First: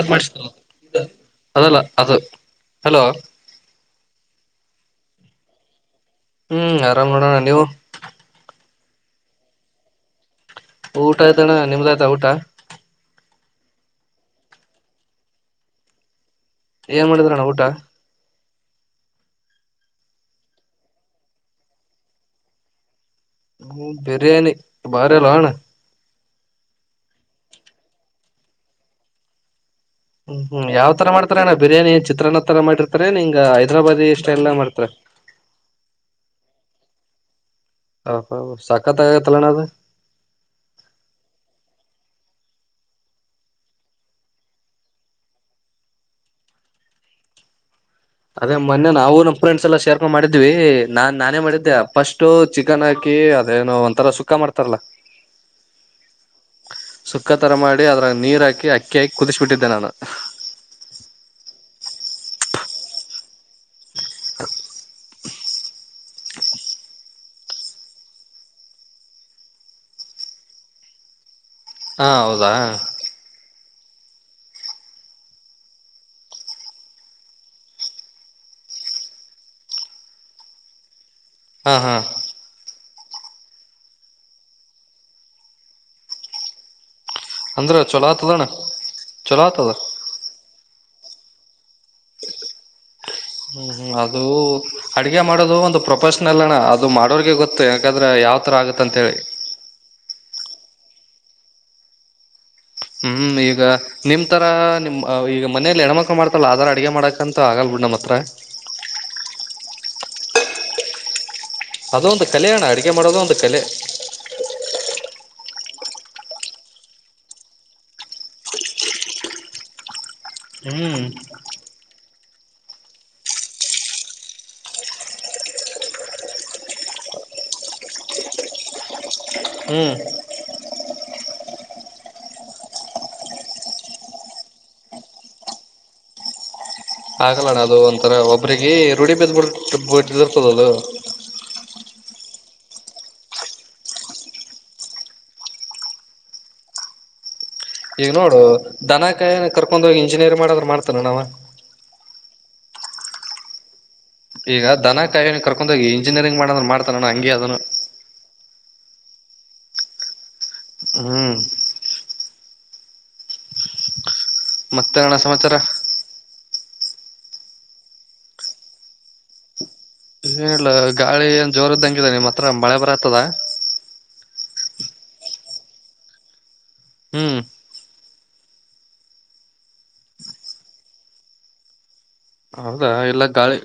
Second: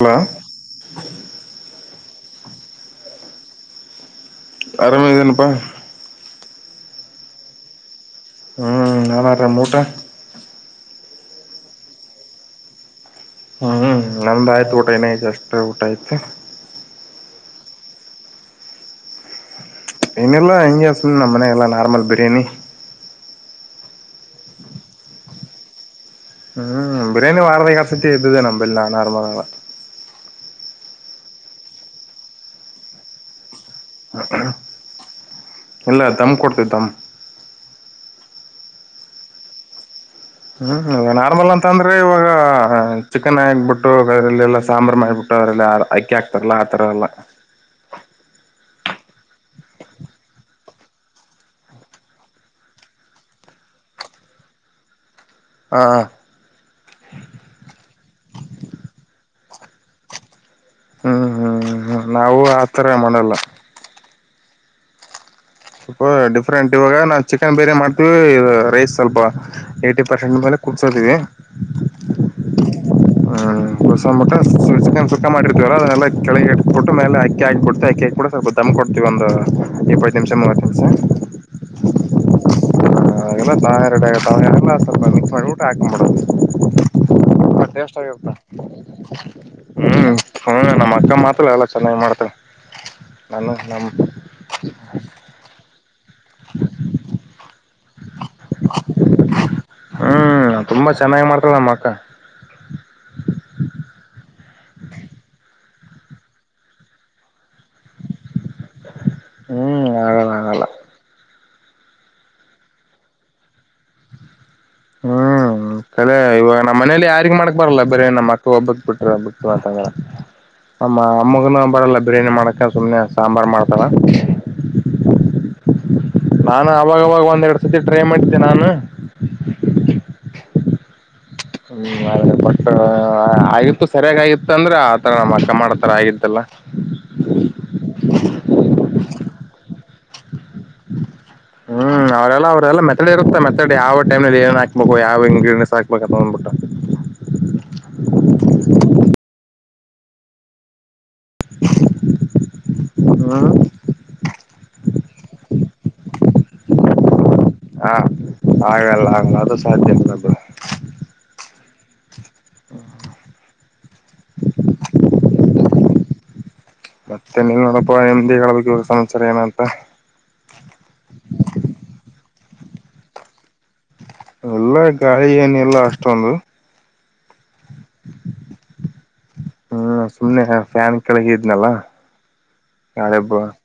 Hello ಅದಲ್ಲ ಅದು hello ಆರಾಮೇದನಪ್ಪಾ ಹ್ಮ್ ಆರಾಮ್ ನೋಡೋಣ ನೀವು ಹ್ಞೂ ನಾವಾರ್ರಮೂ ಉಟಾ ಊಟ ಆಐ್ತನ್ಣ ನಿಮ್ದಾಯ್ತಾ ಊಟ ಹ್ಮ್ ನಮ್ದ ಆಯ್ತು ಊಟ ಏನಾಯ್ತು ಅಷ್ಟ ಊಟ ಆಯ್ತು ಏನ್ ಮಾಡಿದ್ರಣ್ಣ ಊಟ ಇನ್ನಲ್ಲ ಹೆಯ ಸು ನಮ್ಮನ ಎಲ್ಲ ನಾರ್ಮಲ್ ಬಿರಿಯಾನಿ ಹ್ಮ ಬಿರಿಯಾನಿ ಬಾರ ಲನ್ ಹ್ಮ್ ಬಿರಿಯಾನಿ ವಾರತೆ ಕಸತೆ ಎ್ದದೆೇ ನಂಬಲ್ಲನ ಆಾರಮದಳ ಹ್ಮ್ ಹ್ಮ್ ಯಾವ್ ತರ ಮಾಡ್ತಾರಏಣ್ಣ ಬಿರಿಾನಿ ಚಿತ್ರಾನ್ನ ತರ ಮಾಡಿರ್ತಾರೆ ನೀಂಗ ಹೈದ್ರಾಬಾದಿ ಸ್ಟೈಲ್ನ ಮಾಡ್ತಾರ ಇಲ್ಲ ದಮ್ ಕೊಡ್ತವಿ ದಮ್ ಹ ಸಕತ್ ಆಗತ್ತಲ್ಲಣ ಅದು ಹ್ಮ್ ನಾರ್ಮಲ್ ಅಂತ ಅಂದ್ರೆ ಇವಾಗ ಚಿಕನ್ ಆಕ್ಬಿಟ್ಟು ಅದ್ರಲ್ಲೆಲ್ಲಾ ಸಾಂಬಾರ ಮಾಡಬಿಟ್ಟು ಅದ್ರಲ್ಲ ಅಕ್ಕಿ ಆಾಕ್ತಾರಲ್ಲ ಆತರ ಎಲ್ಲ ಅದೇ ಮೊನ್ನೆ ನಾವು ನಮ್ ಫ್ರೆಂಡ್ಸ್ ಎಲ್ಲ ಶೇರ್ ಕ ಮಾಡಿದ್ವಿ ನಾನ್ ನಾನೇ ಮಾಡಿದ್ದೆ ಫಸ್ಟ್ು ಚಿಕನ್ ಹಾಕಿ ಅದೇನುೋ ಒಂಥರಾ ಸುಕ್ಕ ಮಾಡ್ತಾರಲ್ಲಾ ಹಾ ಸುಕ್ಕ ತರ ಮಾಡಿ ಅದ್ರ ನೀರ್ ಹಾಕಿ ಅಕ್ಕಿ ಹಾಕಿ ಕುದಿಸಬಿಟ್ಟ ಇ್ದನ ಹ್ಮ್ ಹ್ಮ್ ಹ್ಮ್ ನಾವವು ಆತರ ಮಾಡಲ್ಲ ಹ ಸ್ವಲ್ಪ ಡಿಫ್ರೆಂಟ್ ಇವಾಗ ನಾವು ಚಿಕನ್ ಬೇರೆ ಮಾಡ್ತೀವಿ ರೈಸ್ ಸ್ವಲ್ಪ ಏಯ್ಟಿ ಪರ್ಸೆಂಟ್ ಮೇಲೆ ಕುಡ್ಸೋದೀವಿ ಹಾ ಹೌದಾ ಬಸಬಿಟ್ಟ ಚಿಕನ್ ಸಕ್ಕ ಮಾಡಿರ್ತೀವ ಅದನ್ನಲ್ಲ ಕೆಳಗೆಿಟ್ಬಿಟ್ಟ ಮೇಲೆ ಅಕ್ಕಿಾಕ್ಬಿಡ್ಟ್ಟು ಅಕ್ಕಿ ಹಾಕ್ಬಿಟ್ಟ ಸ್ವಲ್ಪ ದಮ್ ಕೊಡ್ತಿವಿ ಒಂದು ಇಪ್ಪೈ ಚವತ ಸರ್ ಹಾ ಹಾ ಲ್ಲ ತ ಎರಡಾವಪ ಮಾಡ್ಬಿಟ್ಟು ಹಾಕಬಡೋದು ಅಂದ್ರ ಅಷ್ಟ ಚೊಲೋ ಹೋಗಾ ಆತದಣ್ಣ ಚೊಲೋ ಆತದ ಹ್ಮ್ ಹ್ಮ ನಮ್ಮ ಮಾತ್ರ ಅಲ್ಲ ನಮ್ ಹ್ಮ್ ಅದು ಅಡಗೆ ಮಾಡೋದು ಒಂದು ಪ್ರೊಪಶ ಲ್ಲಣ ಅದು ಮಾಡೋರ್ಗೆ ಗೊತ್ತು ಯಾಕಾದ್ರೆ ಯಾವ್ ತರ ಆಗತ್ತ ಅಂತ ಹೇಳಿ ಹ್ಮ್ ತುಂಬಾ ಚೆನ್ನಾಗಿ ಮಾಡ್ತಲ್ಲ ನಮ್ಮ ಅಕ್ಕ ಹ್ಮ್ ಈಗ ನಿಮ ತರ ನಿಮ್ ಈಗ ಮನೇಯಲ್ಲಿ ಹೆಣ್ಮಕ್ ಮಾಡತಲ್ಲ ಆದರ ಅಡಿಗೆ ಮಾಡಕಂತ ಮ ಆಗಲ್ ಬಿಡ್ ನಮ್ಮ್ ಹತ್ರ ಹ್ಮ್ ಆಗಲ್ಲ ಆಗಲ್ಲ ಅದ ಒಂದು ಕಲೆ ಅಣ್ಣ ಅಡಗೆ ಮಾಡೋದ ಒಂದು ಕಲೆ ಹ್ಮ್ ಕಲೆ ಇವಾಗ ನಮ್ಮ ಮನೇಲಿ ಯಾರಿಗಗ್ ಮಾಡಕ್ ಬಾರಲ್ಲ ಬರೇ ನಮ್ಮ ಅಕ್ಕ ಒಬ್ಬಕ್ ಬಿಟ್ರ ಬಿಟ್ಟಂತ ಆ ಹ್ಮ್ ಅಮ್ಮಗನ ಬಳ ರೇನು ಮಾಡಕ್ಕೆ ಸುಮ್ಮನೆ ಸಾಂಬಾರು ಮಾಡ್ತವೆ ನಾನು ಅವಾಗವಾಗ ಒಂದ್ರಡು ಸತಿ ಟ್ರೈ ಮಾಡಿದ್ದೆ ನಾನು ಹ್ಮ್ ಹ್ಮ್ ಅ ಬಟ್ ಆಗಿತ್ತು ಸರಿಯಾಗಿತ ಅಂದ್ರೆ ಆತರ ನಮ್ಮ ಅಕ್ಕ ಮಾಡತರ ಆಗಿತ್ತಲ್ಲ ಆಗಲ್ಲಣ್ಣ ಅದು ಒಂಥರ ಒಬ್ಬ್ರಿಗೆ ರೂಢಿ ಬದ್ ಬಿ ಇದು [unintelligible] ಹ್ಮ್ ಅವರೆೆಲ್ಲ ಅವರೆಲ್ಲ ಮೆತೆಡ್ ಇರುತ್ತಾ ಮೆತೆಡ್ ಯಾವ ಟೈಮ್ನಲ್ಲಿ ಏನ್ ಹಾಕ್ಬೇಕು ಯಾವ ಇಂಗ್ರೀಡಿಯನ್ಸ್ ಹಾಕ್ಬೇಕು ಅಂತ ಬಂದ್ಬಿಟ್ಟ ಈಗ ನೋಡು ದನ ಕಾಯ ಕರ್ಕೊಂಡೋಗ ಇಂಜಿನಿಯರ್ ಮಾಡ್ರ ಮಾಡ ತ ನವ ಹ ಈಗ ದನ ಕಾಯ ಕರ್ಕೊಂಡ ಹೋಗಿ ಇಂಜಿನಿಯಂಗ್ ಮಾಡ್ರ ಮಾಡ್ತಾನಣ ಹಂಗಗೆ ಅದ ಹಾ ಹಾಗಲ್ಲ ಹಾಂಗಾದ ಸಾಧ್ಯಲ್ಲ ಹ್ಮ್ ಹ ಮತ್ತೆ ಹಣ ಸಮಾಚಾರ ಮತ್ತೆ ನಿಲ್ ನೋಡಪ್ಪ ನಿಮ್ದಿ ಹೇಳಬೇಕ ಸಮಾಚಾರ ಏನ ಅಂತ ಹೇಳ ಗಾಳಿ ಏನ್ ಜೋರದ್ದಂಗಿದೆ ನಿಮ್ ಹತ್ರ ಮಳೆ ಬರತ್ತದ ಎಲ್ಲ ಗಾಳಿ ಏನಿಲ್ಲ ಅಷ್ಟೊಂದು ಹ್ಮ್ ಹ್ಮ ಸುಮ್ನೆ ಫ್ಯಾನ್ ಕೆಳಗೆ ಇದ್ನಲ್ಲ ಹೌದಾ ಎಲ್ಲ ಗಾಳಿ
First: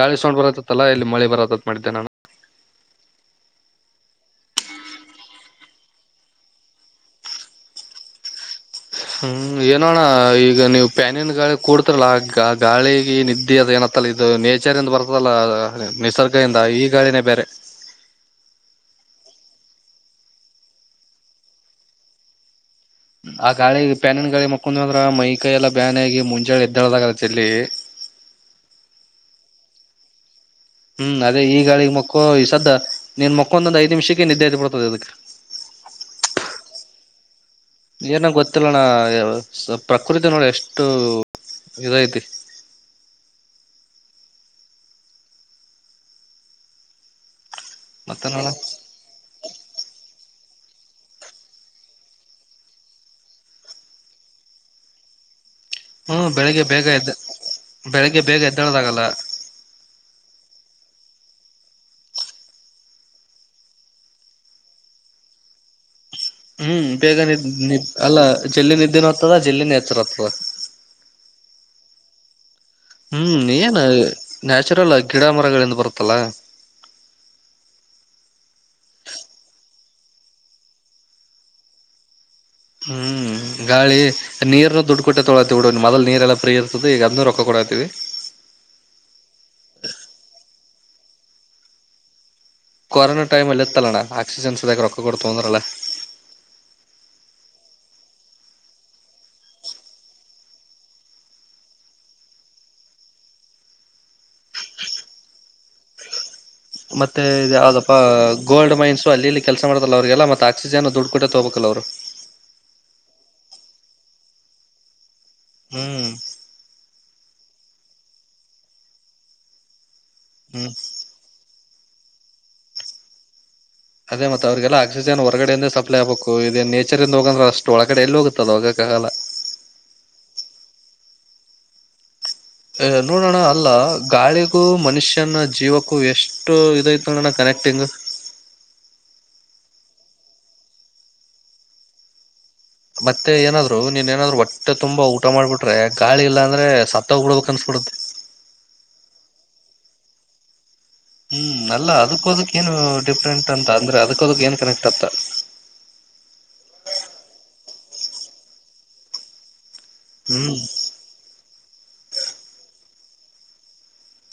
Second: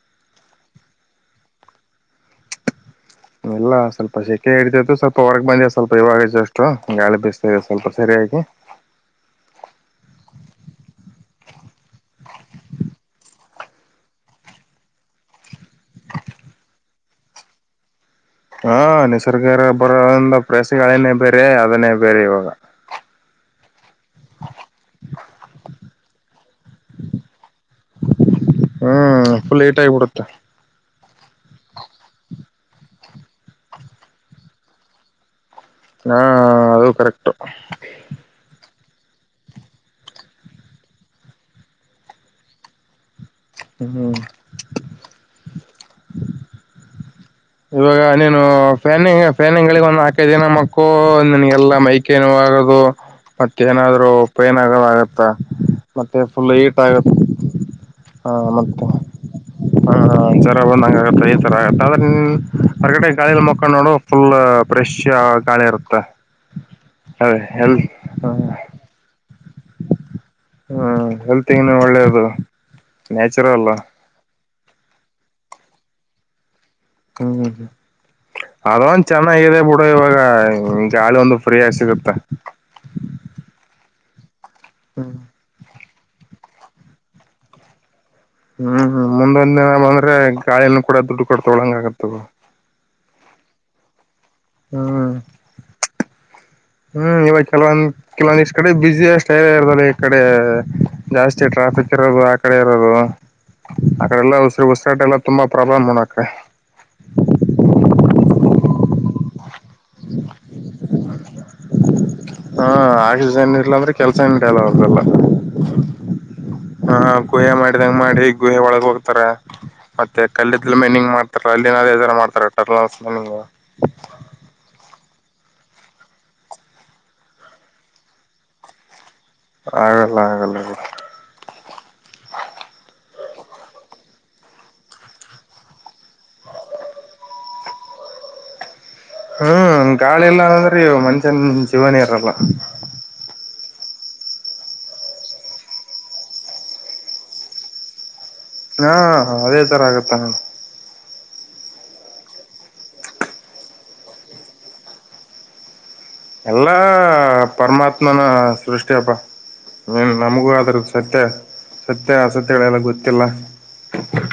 ಗಾಳಿ ಸೌ್ ಬರತ್ತತ್ತಲ್ಲಾ ಇಲ್ಲಿ ಮಳೆ ಬರತತ್ ಮಾಡಿದ್ದೆ ನಾನು ಇಲ್ಲ ಸ್ವಲ್ಪ ಸೆಖೆ ಹಿಡತತ್ತು ಸ್ವಲ್ಪ ಹೊರಗ್ ಬಂದಿದೆ ಸ್ವಲ್ಪ ಇವಾಗತ್ತು ಅಷ್ಟು ಗಾಳಿ ಬಿಸ್ತದೆ ಸ್ವಲ್ಪ ಸರಿಯಾಗಿ ಹ್ಮ್ ಏನೋಣ್ಣ ಈಗ ನೀವು್ ಪ್ಯಾನಿನ್ ಗಾಳಿ ಕೂಡ್ತರಲ್ಲ ಗಾಳಿಿಗೆ ನಿದ್ದೆ ಅದ ಏನತ್ತಲ್ಲ ಇದು ನೇಚರ್ಂದ ಬರ್ತಲ್ಲ ನಿಸರ್ಗ ಇಿಂದ ಈ ಗಾಳಿನೇ ಬೇರೆ ಹಾ ನಿಸರ್ಗ ಬರೋದಂದ ಪ್ರಯಸಗಳೇನೇ ಬೇರೆ ಅದನ್ನೇ ಬೇರೆ ಇವಾಗ ಆ ಕಾಳ ಪ್ಯಾನಿನ ಗಾಳಿ ಮಕ್ಕೊಂಡ್ ಹಂದ್ರ ಮೈ ಕೈ ಎಲ್ಲ ಬ್ಯಾನ ಆಗಿ ಮುಂಜಾಳೆ ಎದ್ದಾಳದಾಗಾರತ್ತ ಇಲ್ಲಿ ಇಡತ್ತ ಹ್ಮ್ ಅದೇ ಈಗಾಳಿಗ್ ಮಕ್ಕಳ ಈ ಸದ್ದ ನಿನ್ ಮಕ್ಕೊಂದೊಂದು್ ಐದ ನಿಮಿಷಕ್ಕೆ ನಿದ್ದೆಐತಿ ಬಿಡ್ತದೆ ಅದಕ್ಕೆ ಹಾ ಅದು ಕರೆಕ್ಟ್ ಏನ ಗೊತ್ತಿಲ್ಲಣ್ಣ ಪ್ರಕೃತಿ ನೋಡಿ ಎಷ್ಟು ಇದಐತಿ ಹ್ಮ ಇವಾಗ ಮತ್ತ ನೀನು ನೋಣ ಫ್ಯಾನಿಂಗ್ ಫ್ಯಾನಿಂಗ ಗಳಿಗೆ ಒಂದ್ ಹಾಕೈಿನ ನಕೋ ನನ್ಗೆಲ್ಲಾ ಮೈಕೇನುೋ ಆಗದು ಮತ್ತ ಏನಾದ್ರು ಉ ಪೈನ್ ಆಗದ ಆಗತ್ತ ಮತ್ತೆ ಹ್ಮ್ ಫುಲ್ ಬೆಳಿಗ್ಗೆ ಈಟ್ ಬೇಗ ಆಗುತ್ತ ಎದ್ದ ಬೆಳಿಗ್ಗೆ ಹ ಬೇಗ ಮತ್ತೆ ಎದ್ದಳದಾಗಲ್ಲ ಹ ಜರ ಬಂದ ತತರ ಅದನ್ನು ಹೊರಗಡೆ ಗಾಳಿಯಲಿ ಮುಕೊಂಡ್ ನೋಡು ಫುಲ್ ಫ್ರೆಶ್ ಗಾಳಿ ಇರುತ್ತೆ ಹ್ಮ್ ಬೇಗ ಅದೇ ನಿದ್ದೆ ನ ಹೆಲ್ ಅಲ್ಲ ಜಲ್ಲಿ ನಿದ್ದೆನು ಹ್ತದ [unintelligible] ಜಲ್ನ್ದೀನೆಹೆಚರಾಗ್ತದ. ಹ ಹೆಲ್ತ್ಗನು ಒಳ್ಳೇದು. ಹ್ಮ್,, ನ್ಯಾಚುರಲ್ ಏನ... ನ್ಯಾಚುರಲ್ ಗಿಡ ಮರಗಳಿಂದ ಬರುತ್ತಲ್ಲ. ಹ್ಮ್, ಅದೊಂದ ಚೆನ್ನಾಗಿದೆ ಬಿುಡು ಇವಾಗ ಗಾಳಿ ಒಂದು ಫ್ರೀಯಾಗಿ ಸಿಗುತ್ತ. ಹ್ಮ್, ಗಾಳಿ- ನೀರ ದುಡ್ಡು ಕೊಟ್ಟ ತೊಳಾತಿವಿಬಿಡು. ನ್ಮೊದಲ್ ನೀರೆಲ್ಲ ಫ್ರೀಇರ್ತದೆ ಈಗ ಅದನ್ನ ರೊಕ್ಕ ಕೊಡತೀವಿ ಹ್ಮ್, ಮುಂದೊಂದ ದಿನ ಬಂದ್ರೆ ಗಾಳಿನ ಕೂಡ ದುಡ್ಡು ಕೊಡ್ತೊಳಂಗ ಆಗತ್ತವ. ಕೊರೋನಾ ಟೈಮ್ಲಿಇತ್ತಲ್ಲಣ- ಹ್ಮ್, ಹ್ಮ್ ಇವಾಗಚಲೋ.. ಕೆಲಂದ ಇಷ್ಟ ಕಡೆ ಬಿಸಿಷ್ಟ ಎನ ಇರ ಈ ಕಡೆ ಜಾಸ್ತಿ ಟ್ರಾಫಿಕ್ ಇರೋದು. ಆ ಕಡೆ ಇರೋದು ಆಕಡೆಲ್ಲಾ ಉಸರು ಉಸಿರಾಟ ಎಲ್ಲ ತುಂಬಾ ಪ್ರಾಬ್ಲಮ್ ನೋಡಕ. ಮತ್ತೆ ಇ ಯಾವ್ದಪ್ಪ ಗೋಲ್ಡ್ ಮೈನ್ಸು ಅಲ್ಲಿಲ್ಲಿ. ಕೆಲ್ಸ ಮಾಡ್ತಿದ್ರಲಅವ್ರರಿಗೆಲ್ಲಾ ಮತ್ತೆ ಆಕ್ಸಿಜನ್ ದುಡ್ಡು ಕೊಟ್ಟೆ ತಗಬೇಕಲ್ಲ. ಅವ್ರು -ನ್ ಇಡ್ಲ್ ಅಂದ್ರೆ ಕೆಲಸ ನಡೆಲ್ಲ ಅವ್ರಲ್ಲ. ಹ್ಮ್,, ಹ ಗುಹೆ ಮಾಡಿದಂಗ ಮಾಡಿ ಗುಹೆ ಒಳಗ ಹೋಗ್ತಾರ. ಮತ್ತೆ ಹ್ಮ್ ಕಲ್ಲಿದ್ದ ಮೇನ್ ಹಿಂಗ ಮಾಡ್ತಾರ. ಅ ಮಾಡತ [unintelligible] ಅದೇ ಮತ್ತ ಅವ್ರಿಗೆಲ್ಲ ಆಕ್ಸಿಜನ್ ಹೊರಗಡೆಯಿಂದೇ ಸಪ್ಲೈ ಆಗ್ಬೇಕು. ಇದೇ ನೇಚರಿಂದ ಹೋಗಂದ್ರೆಷ್ಟು ಒಳಗಡೆ ಎಲ್ಲಿ ಹೋಗುತ್ತಲ್ಲ ಹೋಗ ಕಾಗಲ್. ಲ ಆಗಲ್ಲ, ಆಗಲ್ಲ,, ಅ ನೋಡೋಣ ಅಲ್ಲ ಗಾಳಿಗೂ ಮನುಷ್ಯನ ಜೀವಕ್ಕೂ ಹ ಎಷ್ಟು ಇದೈತ ನಣ ಕನೆಕ್ಟಿಂಗ್. ಹ್ಮ್ ಗಾಳಿಲ್ಲಾ ಅನಂದ್ರೆ ಮನ್ಷ್ಯನ್ ಜೀವನೇ ಇರಲ್ಲ. ಮತ್ತೆ ಏನಾದ್ರು ನೀನ್ ಏನಾದ್ರು ಹೊಟ್ಟೆ ತುಂಬಾ ಊಟ ಮಾಡ್ಬಿಟ್ರೆ. ಗಾಳಿ ಇಲ್ಲಾಂದ್ರೆ ಸತ್ತೋಗ್ಬ ಬಿಡಕ್ ಅನ್ಸ್ಬಿಡುತ್ತೆ. ಹಾ ಅದೇ ತರ ಆಗತ್ತ. ಅಣ್ಣ ಹ್ಮ್, ಅಲ್ಲ ಅದಕ್ಕೋದಕ್ ಏನ್ ಡಿಫ್ರೆಂಟ್ ಅಂತ ಅಂದ್ರೆ ಅದಕ್ಕೋದಕ್ ಏನ್ ಕನೆಕ್ಟ್ ಅಂತ್ತ, ಎಲ್ಲಾ ಪರಮಾತ್ಮನ ಸೃಷ್ಟಿಯಪ್ಪ. ಹ್ಮ, ನಮಗೂ ಹ್ಮ್ ಅದ್ರ್ದ ಸತ್ಯ, ಸತ್ಯ ಅಸತ್ಯ ಗಳೆಲ್ಲ ಗೊತ್ತಿಲ್ಲ.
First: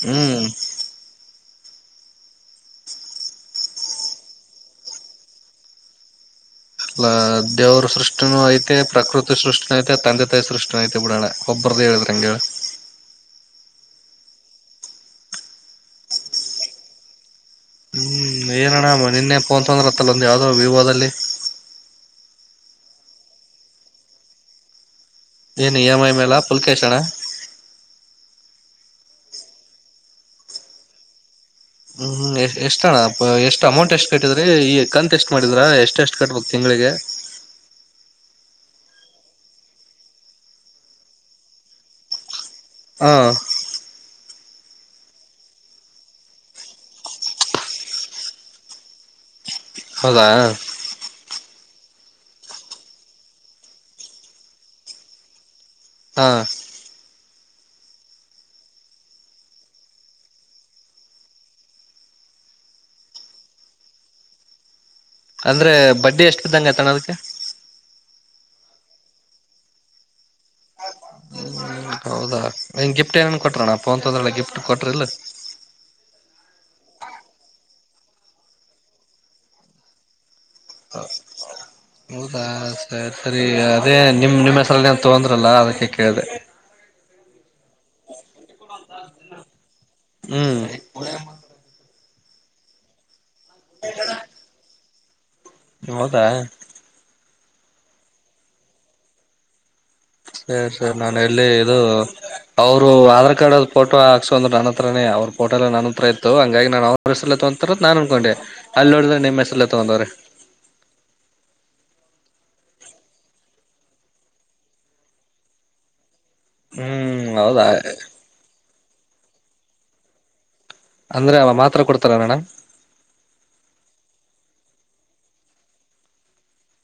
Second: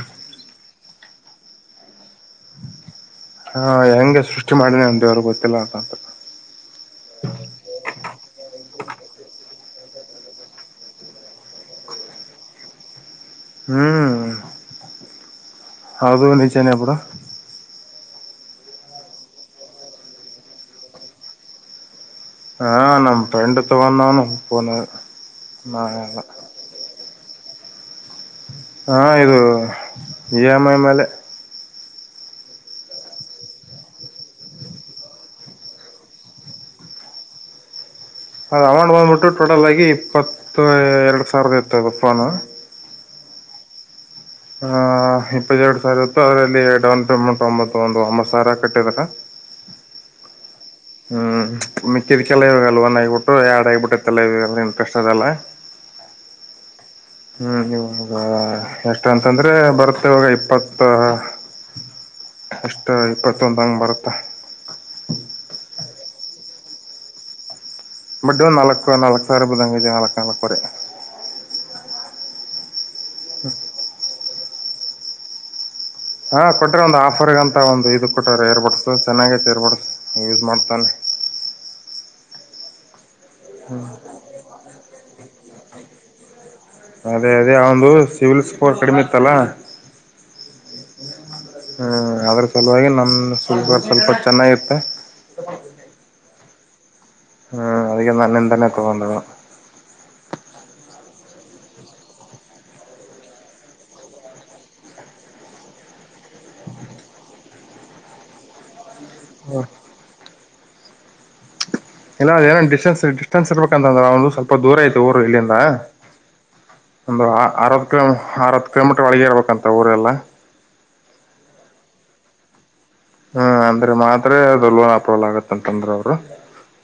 ಹ್ಮ್, ಹಾ ಹೆಂಗೆ ಸೃಷ್ಟಿ ಮಾಡಿದೆ ಅ ದವ್ರ ಗೊತ್ತಿಲ್ಲ ಅಂತಂತ. ಅಲ್ಲ ದೇವರ ಸೃಷ್ಟಿನೂ ಐತೆ, ಪ್ರಕೃತಿ ಸೃಷ್ಟಿ- ತಂದೆ, ತಾಯಿ ಸ್ನುಷ್ಟಿನುಐತೆ ಬುಡಣ ಒಬ್ಬ್ರದಹೇಳದರೆಂಗಣ. ಹ್ಮ್, ಹೌದುನಿಜನೆಬಿಡ. ಹ್ಮ್ ಏನಣ್ಣ ನಿನ್ನೆ ಫೋನ್ ತೊಂದ್ರಂತ್ತಲ್ಲ ಒಂದು ಯಾವ್ದೋ ವಿವೋದಲ್ಲಿ. ಹಾ, ನಮ್ಮ ಪ್ರೆಂಡ ತಗಂದಾನಪೋನ. ಏನ್ ಇ ಎಂ ಐ ಮೇಲ ಪುಲ್ಕೇಶಣ್ಣ ಹಾ ಇದು ಇ ಎಮ್ ಐ ಮೇಲೆ ಹ್ಮ್ ಎ ಎಷ್ಟ ಅಣ್ಣ ಎಷ್ಟ್ ಅಮೌಂಟ್ ಎಷ್ಟ್ ಕಟ್ಟಿದ್ರಿ ಈ ಕಂತ ಎಷ್ಟ್ ಮಾಡಿದ್ರ ಎಷ್ಟ ಎಷ್ಟು ಕಟ್ಬೇಕು ತಿಂಳಿಗೆ ಅದ ಅಮೌಂಟ್ ಬಂದ್ಬಿಟ್ಟು ಟೋಟಲ್ ಆಗಿ ಇಪ್ಪತ್ತು ಎರಡ್ ಸಾವಿರದ ಇತಫೋನು ಹಾಂ ಇಪ್ಪತ್ತೆರಡು ಸಾವಿರ ಇತ್ತು ಅದರಲ್ಲಿ ಡೌನ್ ಪೇಮೆಂಟ್ ಒಂಬತ್ತು ಒಂದು ಒಂಬತ್ತು ಸಾವಿರ ಕಟ್ಟಿದಾರ ಹೌದಾ ಹ್ಮ ಮಿಕ್ಕಿದಕ್ಕೆಲ್ಲ ಇವಾಗಲ್ಲ ಒನ್ ಆಗಿಬಿಟ್ಟು ಎರಡ್ ಆಗಿಬಿಟ್ಟೈತ್ತಲ್ಲ ಇವ ಇಂಟ್ರೆಸ್ಟ್ ಅದಲ್ಲ ಹಾ ಹ್ಮ್ ಇವಾಗ ಎಷ್ಟ ಅಂತಂದ್ರೆ ಬರ್ತ್ತ ಇವಾಗ ಇಪ್ಪತ್ತ ಎಷ್ಟ ಇಪ್ಪತ್ತೊಂದ ಹಂಗ ಬರುತ್ತ ಅಂದ್ರೆ ಬಡ್ಡಿ ಎಷ್ಟ್ದಂಗತಣೋದಕ್ಕೆ ಬಟ್ ನಾಲ್ಕುರೆ ನಾಲ್ು ಸಾವಿರ ರೂಪದಂಗ ನಾಲ್ಕು ನಾಲ್ಕುವರೆ ಹೌದಾ ನಿಂಗ್ ಗಿಫ್ಟ್ ಏನ್ ಕೊಟ್ಟಣಪ್ಪ ಅಂತಂದ್ರಲ್ಲ ಗಿ್ ಕೊಟ್ರ ಇಲ್ಲ ಹಾ ಕೊಟ್ರೆ ಒಂದು್ ಆಫರ್ಗ ಅಂತ ಒಂದು ಇದ ಕೊಟ್ಟ್ರ ಏರ್ಬಡ್ಸ್ ಚೆನ್ನಾಗೈತಿ ಏರ್ ಬಡ್ಸ್ ಯಸ್ ಮಾಡ್ತ ಪ್ಪಲ್ ಹೌದಾ ಸರ್ ಸರಿ ಅದೇ ನಿಮ್ಮ ನಿಮ್ಮ ಹೆಸರ ಅಂತ ತೊಂದ್ರಲ್ಲ ಅದಕ್ಕೆ ಕೇಳ್ದ ಅದೇ ಅದೇ ಒಂದು ಸಿವಿಲ್ ಸ್ಕೋರ್ ಕಡಿಮೆ ಇತ್ತಲ್ಲ ಹ್ಮ್ ಹ್ಮ ಅ್ರ ಸಲುವಾಗಿ ನಮ್ದ ಸ್ವಲ್ಪ ಸ್ವಲ್ಪ ಚೆನ್ನಾಗಿತ್ತೆ ನಿ ಹದಾ ಹ್ಮ್ ಅದಿಕ ನ ನಿಂತನ ತಗೊಂಡ ಸರಿ ಸರಿ ನಾನು ಅಲ್ಲಿ ಇದು ಅವರು ಆಧಾರ್ ಕಾರ್ಡ್ ಫೋಟೋ ಹಾಕ್ಕ ಅಂದ್ರ ನನ್ನ ಹತ್ರನೇ ಅವ್ರಫೋಟೋ ಎಲ್ಲ ನನ್ನ ಹತ್ರ ಇತ್ತು ಹಂಗಾಗಿ ನಾನ ಅವ ನಾನನ್ ಅಂದಕೊಂಡೆ ಅಲ್ಲಿ ನೋಡ ಮನಿಮ್ಮ್ ಹೇಸರಲ್ಲೆ ತುಗದ್ರೆ ಇಲ್ಲ ಅದ ಏನ ಡಿಸ್ಟೆನ್ಸ್ ಡಿಸ್ಟೆನ್ ಇರ್ಬೇಕಂತಂದ್ರೆ ಅವ ಒಂದು ಸ್ವಲ್ಪ ದೂರ ಐತು ಊರು ಇಲ್ಲಿಂದ ಹ್ಮ್ ಒಂದು ಹೌದಾ ಅತ್ ಆ ಕಮಟ್ರ ಒಳಗೆ ಇರಬೇಕಂತ ಊರೆಲ್ಲ ಅಂದ್ರೆ ಅವ ಮಾತ್ರ ಕೊಡ್ತಾರ ಮೇಡ ಹ್ಮ್ ಅಂದ್ರೆ ಮಾತ್ರ ಅದೊಲ್ಲಲ್ ಆಪೋಲ್ ಆಗತ್ತ ಅಂತಂದ್ರ ಅವರು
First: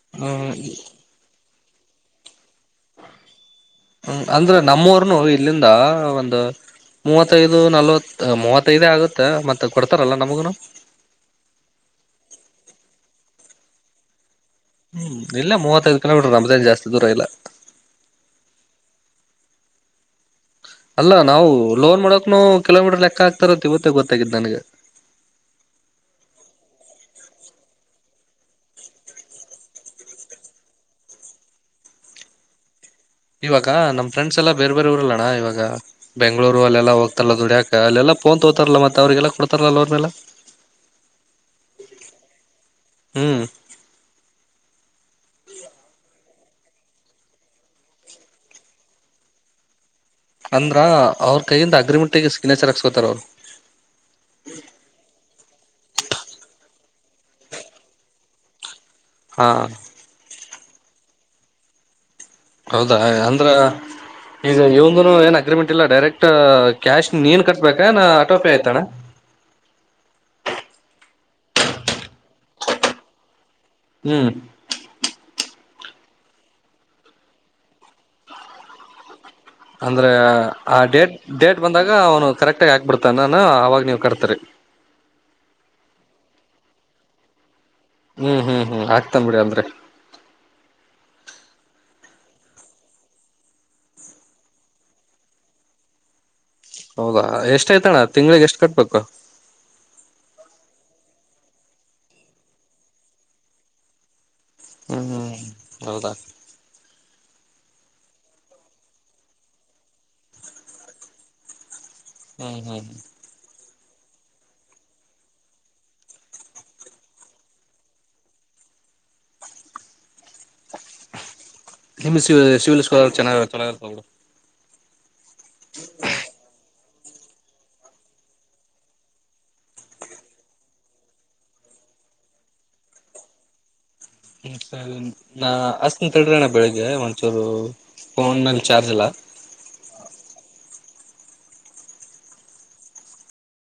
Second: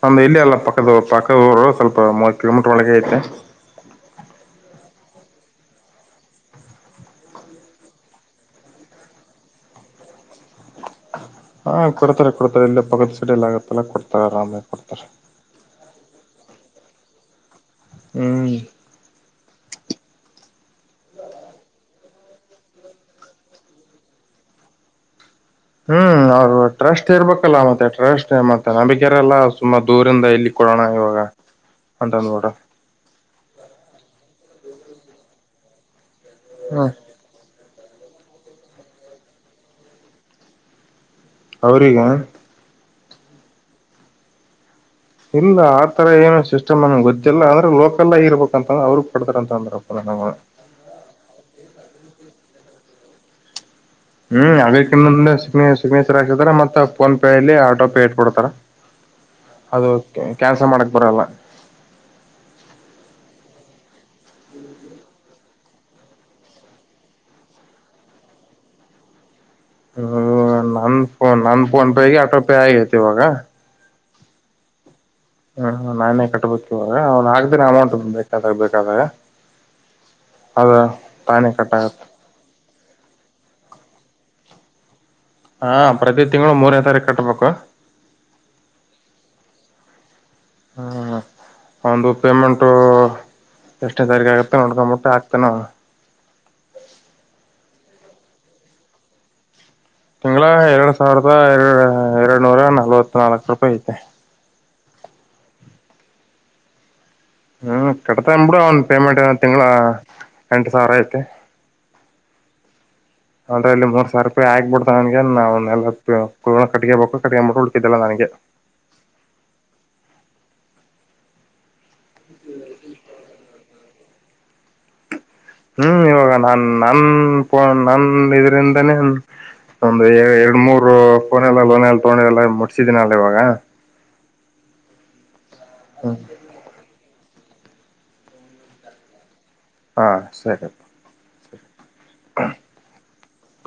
ನಮ್ ಇಲ್ಲಿ ಹ್ಮ್ ಎಲ್ಲ ಪಕ್ಕದ ಪಕ್ಕದ ಸ್ವಲ್ಪ ಮ ಹ್ಮ ಅಂದ್ರೆ ನಮ್ಮವರ್ನು ಹೋಗ ಇಲ್ಲಿಂದ ಒಂದು ಮೂವತ್ತೈದು ನಲ್ವತ್ ಮೂವತ್ತೈದೇ ಆಗುತ್ತೆ ಮತ್ತೆ ಕೊಡ್ತಾರಲ್ಲ ನಮಗುನು ಹಾ ಕೊಡ್ತಾರೆ ಕೊಡ್ತಾರೆ ಇಲ್ಲ ಪಗತ್ ಸಡಿಿಯಲ್ಲ ಆಗತ್ತಲ್ಲ ಕೊಡ್ತಾರೆ ಆರಾಮೇ ಹ್ಮ್ ಇಲ್ಲೇ ಮೂವತೈದ್ ಕಿಲೋಮೀಟ್ರು [unintelligible] ದೂರ ಇಲ್ಲ ಹ್ಮ್ ಅಲ್ಲ ನಾವು ಲೋನ್ ಮಾಡಕ್ನು ಕಿಲೋಮೀಟರ್ ಲೆಕ್ಕ ಆಕ್ತಾರಂತ್ ಇವತ್ತೆ ಗೊತ್ತಾಗಿದ್ ನನ್ಗ ಹ್ಮ್ ಅವ್ರು ಟ್ರಸ್ಟ್ ಇರ್ಬೇಕಲ್ಲ ಮತ್ತೆ ಟ್ರಸ್ಟ್ ಮತ್ತೆ ನಂಬಿಕೆ ಇರಲ್ಲ ಸುಮ್ನ ದೂರಿಂದ ಇಲ್ಲಿ ಕೊಡಣ ಇವಾಗ ಅಂತಂದ್ ನೋಡ ಇವಾಗ ನಮ್ ಫ್ರೆಂಡ್ಸ್ ಎಲ್ಲ ಬೇರೆ ಬೇರೆ ಊರಲ್ಲಣ್ಣ ಇವಾಗ ಬೆಂಗ್ಳೂರು ಹ್ಮ ಅಲ್ಲೆಲ್ಲ ಹೋಗ್ತರಲ್ಲ ದುಡ್ಯಕ್ ಅಲ್ಲೆಲ್ಲಾ ಪೋನ್ ತಗೊತಾರಲ್ಲ ಮತ್ ಅವ್ರಿಗೆಲ್ಲ ಕೊಡ್ತಾರಲ್ಲ [unintelligible] ಮೆಲ್ಲ ಅವ್ರಿಗ ಹ್ಮ್ ಇಲ್ಲ ಆತರ ಏನು ಸಿಸ್ಟಮ್ ನನ್ಗ್ ಗೊತ್ತಿಲ್ಲ ಅಂದ್ರೆ ಲೋಕಲ್ ಆಗ್ ಇರ್ಬೇಕ್ ಅಂತ ಅವ್ರುಗ್ ಕೊಡ್ತಾರಂತ ಅಂದ್ರ ಅವ್ರ್ ಕೈಯಿಂದ ಅಗ್ರಿಮೆನ್ಟಿಗೆ ಸಿಗ್ನೇಚರ್ ತರವ್ರು ಹ್ಮ್ ಅದಕ್ ಇನ್ನ ಸಿಗ್ [unintelligible] ಹಾಕಿರ್ತರ ಮತ್ತೆ ಫೋನ್ ಪೇಲ್ಲಿ ಆಟೋ ಪೇ ಇಟ್ಕೋಡ್ತಾರ ಹಾ ಅದುಕೆ ಮಾಡಕ್ ಬರಲ್ಲ ಹೌದಾ ಅಂದ್ರ ಈಗ ಇವ್ನ್ದುನು ಏನ್ ಅಗ್ರಿಮೆಂಟ್ ಇಲ್ಲ ಡೈರೆಕ್ಟ್ ಕ್ಯಾಶ್ ನೀನ್ ಕಟ್ಬೇಕಾ ನಾ ಆಟೋ ಪೇ ಅಯ್ತಣ ಹ್ಮ ನನ್ ಫೋ ನನ್ ಫೋನ್ಪೇಗೆ ಆಟೋಪೇ ಆಗೈತಿ ಇವಾಗ ಹ್ಮ್ ಹ್ಮ್ ನಾನೇ ಕಟ್ಬೇಕ್ ಇವಾಗ ಅವ್ನ್ ಆಗ್ದ್ರೆ ಅಮೌಂಟ್ ಬೇಕಾದಾಗ್ ಬೇಕಾದಾಗ ಅಂದ್ರೆ ಅದ ಆ ಡೇಟ್ ತಾನೇ ಡೇಟ್ ಬಂದಾಗ ಕಟ್ಟಾಗತ್ತೆ ಅವ್ನು ಕರೆಕ್ಟ್ ಆಗ ಹಾಕ್ಬಿಡ್ತಾನ ನ ಅವಾಗ್ ನೀವ್ ಕಟ್ತಿರಿ ಹಾ ಪ್ರತಿ ತಿಂಗ್ಳು ಮೂರ್ನೆ ತಾರೀಕ್ ಕಟ್ಬೇಕು ಹ್ಮ್ ಹ್ಮ್ ಹ್ಮ್ ಆಗ್ತನ್ ಬಿಡಿ ಅಂದ್ರೆ ಹಾ ಒಂದು ಪೇಮೆಂಟು ಎಶ್ಟ್ನೇ ತಾರೀಕ್ ಆಗುತ್ತೆ ನೋಡ್ಕೊಂಬಿಟ್ಟೆ ಹಾಕ್ತನೆ ಅವ್ನು ಹೌದಾ ಎಷ್ಟ್ ಐತಣ್ಣ ತಿಂಗ್ಳಿಗೆ ಎಷ್ಟ್ ಕಟ್ಬೇಕು ತಿಂಗ್ಳ ಎರಡ್ ಸಾವಿರದ ಎರ ಎರ್ಡು ನೂರ ನಲ್ವತ್ ನಾಲ್ಕು ರೂಪಾಯಿ ಐತೆ ಹ್ಮ್ ಹೌದ ಹ್ಮ್ ಕಟ್ತನ್ಬಿಡ ಅವ್ನ್ ಪೇಮೆಂಟ್ ಏನ್ ತಿಂಗ್ಳ ಎಂಟ್ ಸಾವಿರ ಐತೆ ಹ್ಮ್ ಹ್ಮ್ ಅದ್ರಲ್ಲಿ ಮೂರ್ ಸಾವ್ರ್ ರೂಪಾಯಿ ಆಕ್ಬಿಡ್ತ ನನ್ಗೆ ನ ಎಲ್ಲಾ ಕಟ್ಗಬೇಕು ಕಟ್ಕಮ್ಬುಟ್ ಉಳ್ದಿದ್ದೆಲ್ಲ ನನ್ಗೆ ನಿಮ್ ಶಿವಲ್ಸ್ಕ [unintelligible] ಹ್ಮ್ ಇವಾಗ ನಾನ್ ನನ್ ಪೊನ್ ನನ್ ಇದ್ರಿಂದಾನೇ ಒಂದು ಎರಡ್ ಮೂರು ಫೋನ್ ಎಲ್ಲ ಲೋನಲ್ ತಗೊಂಡ ಎಲ್ಲ ಮುಟ್ಸಿದೀನಲ್ಲ ಇವಾಗ ಹ್ಮ ಆಹ್ ಅಷ್ಟಂತಡ್ರಣ್ಣ ಬೆಳಿಗ್ಗೆ ಚುರು ಫೋನ್ ನಲ್ಲಿ ಚಾರ್ಜ್ ಇಲ್ಲ ಹಾ ಸರಿ ಹ್ಮ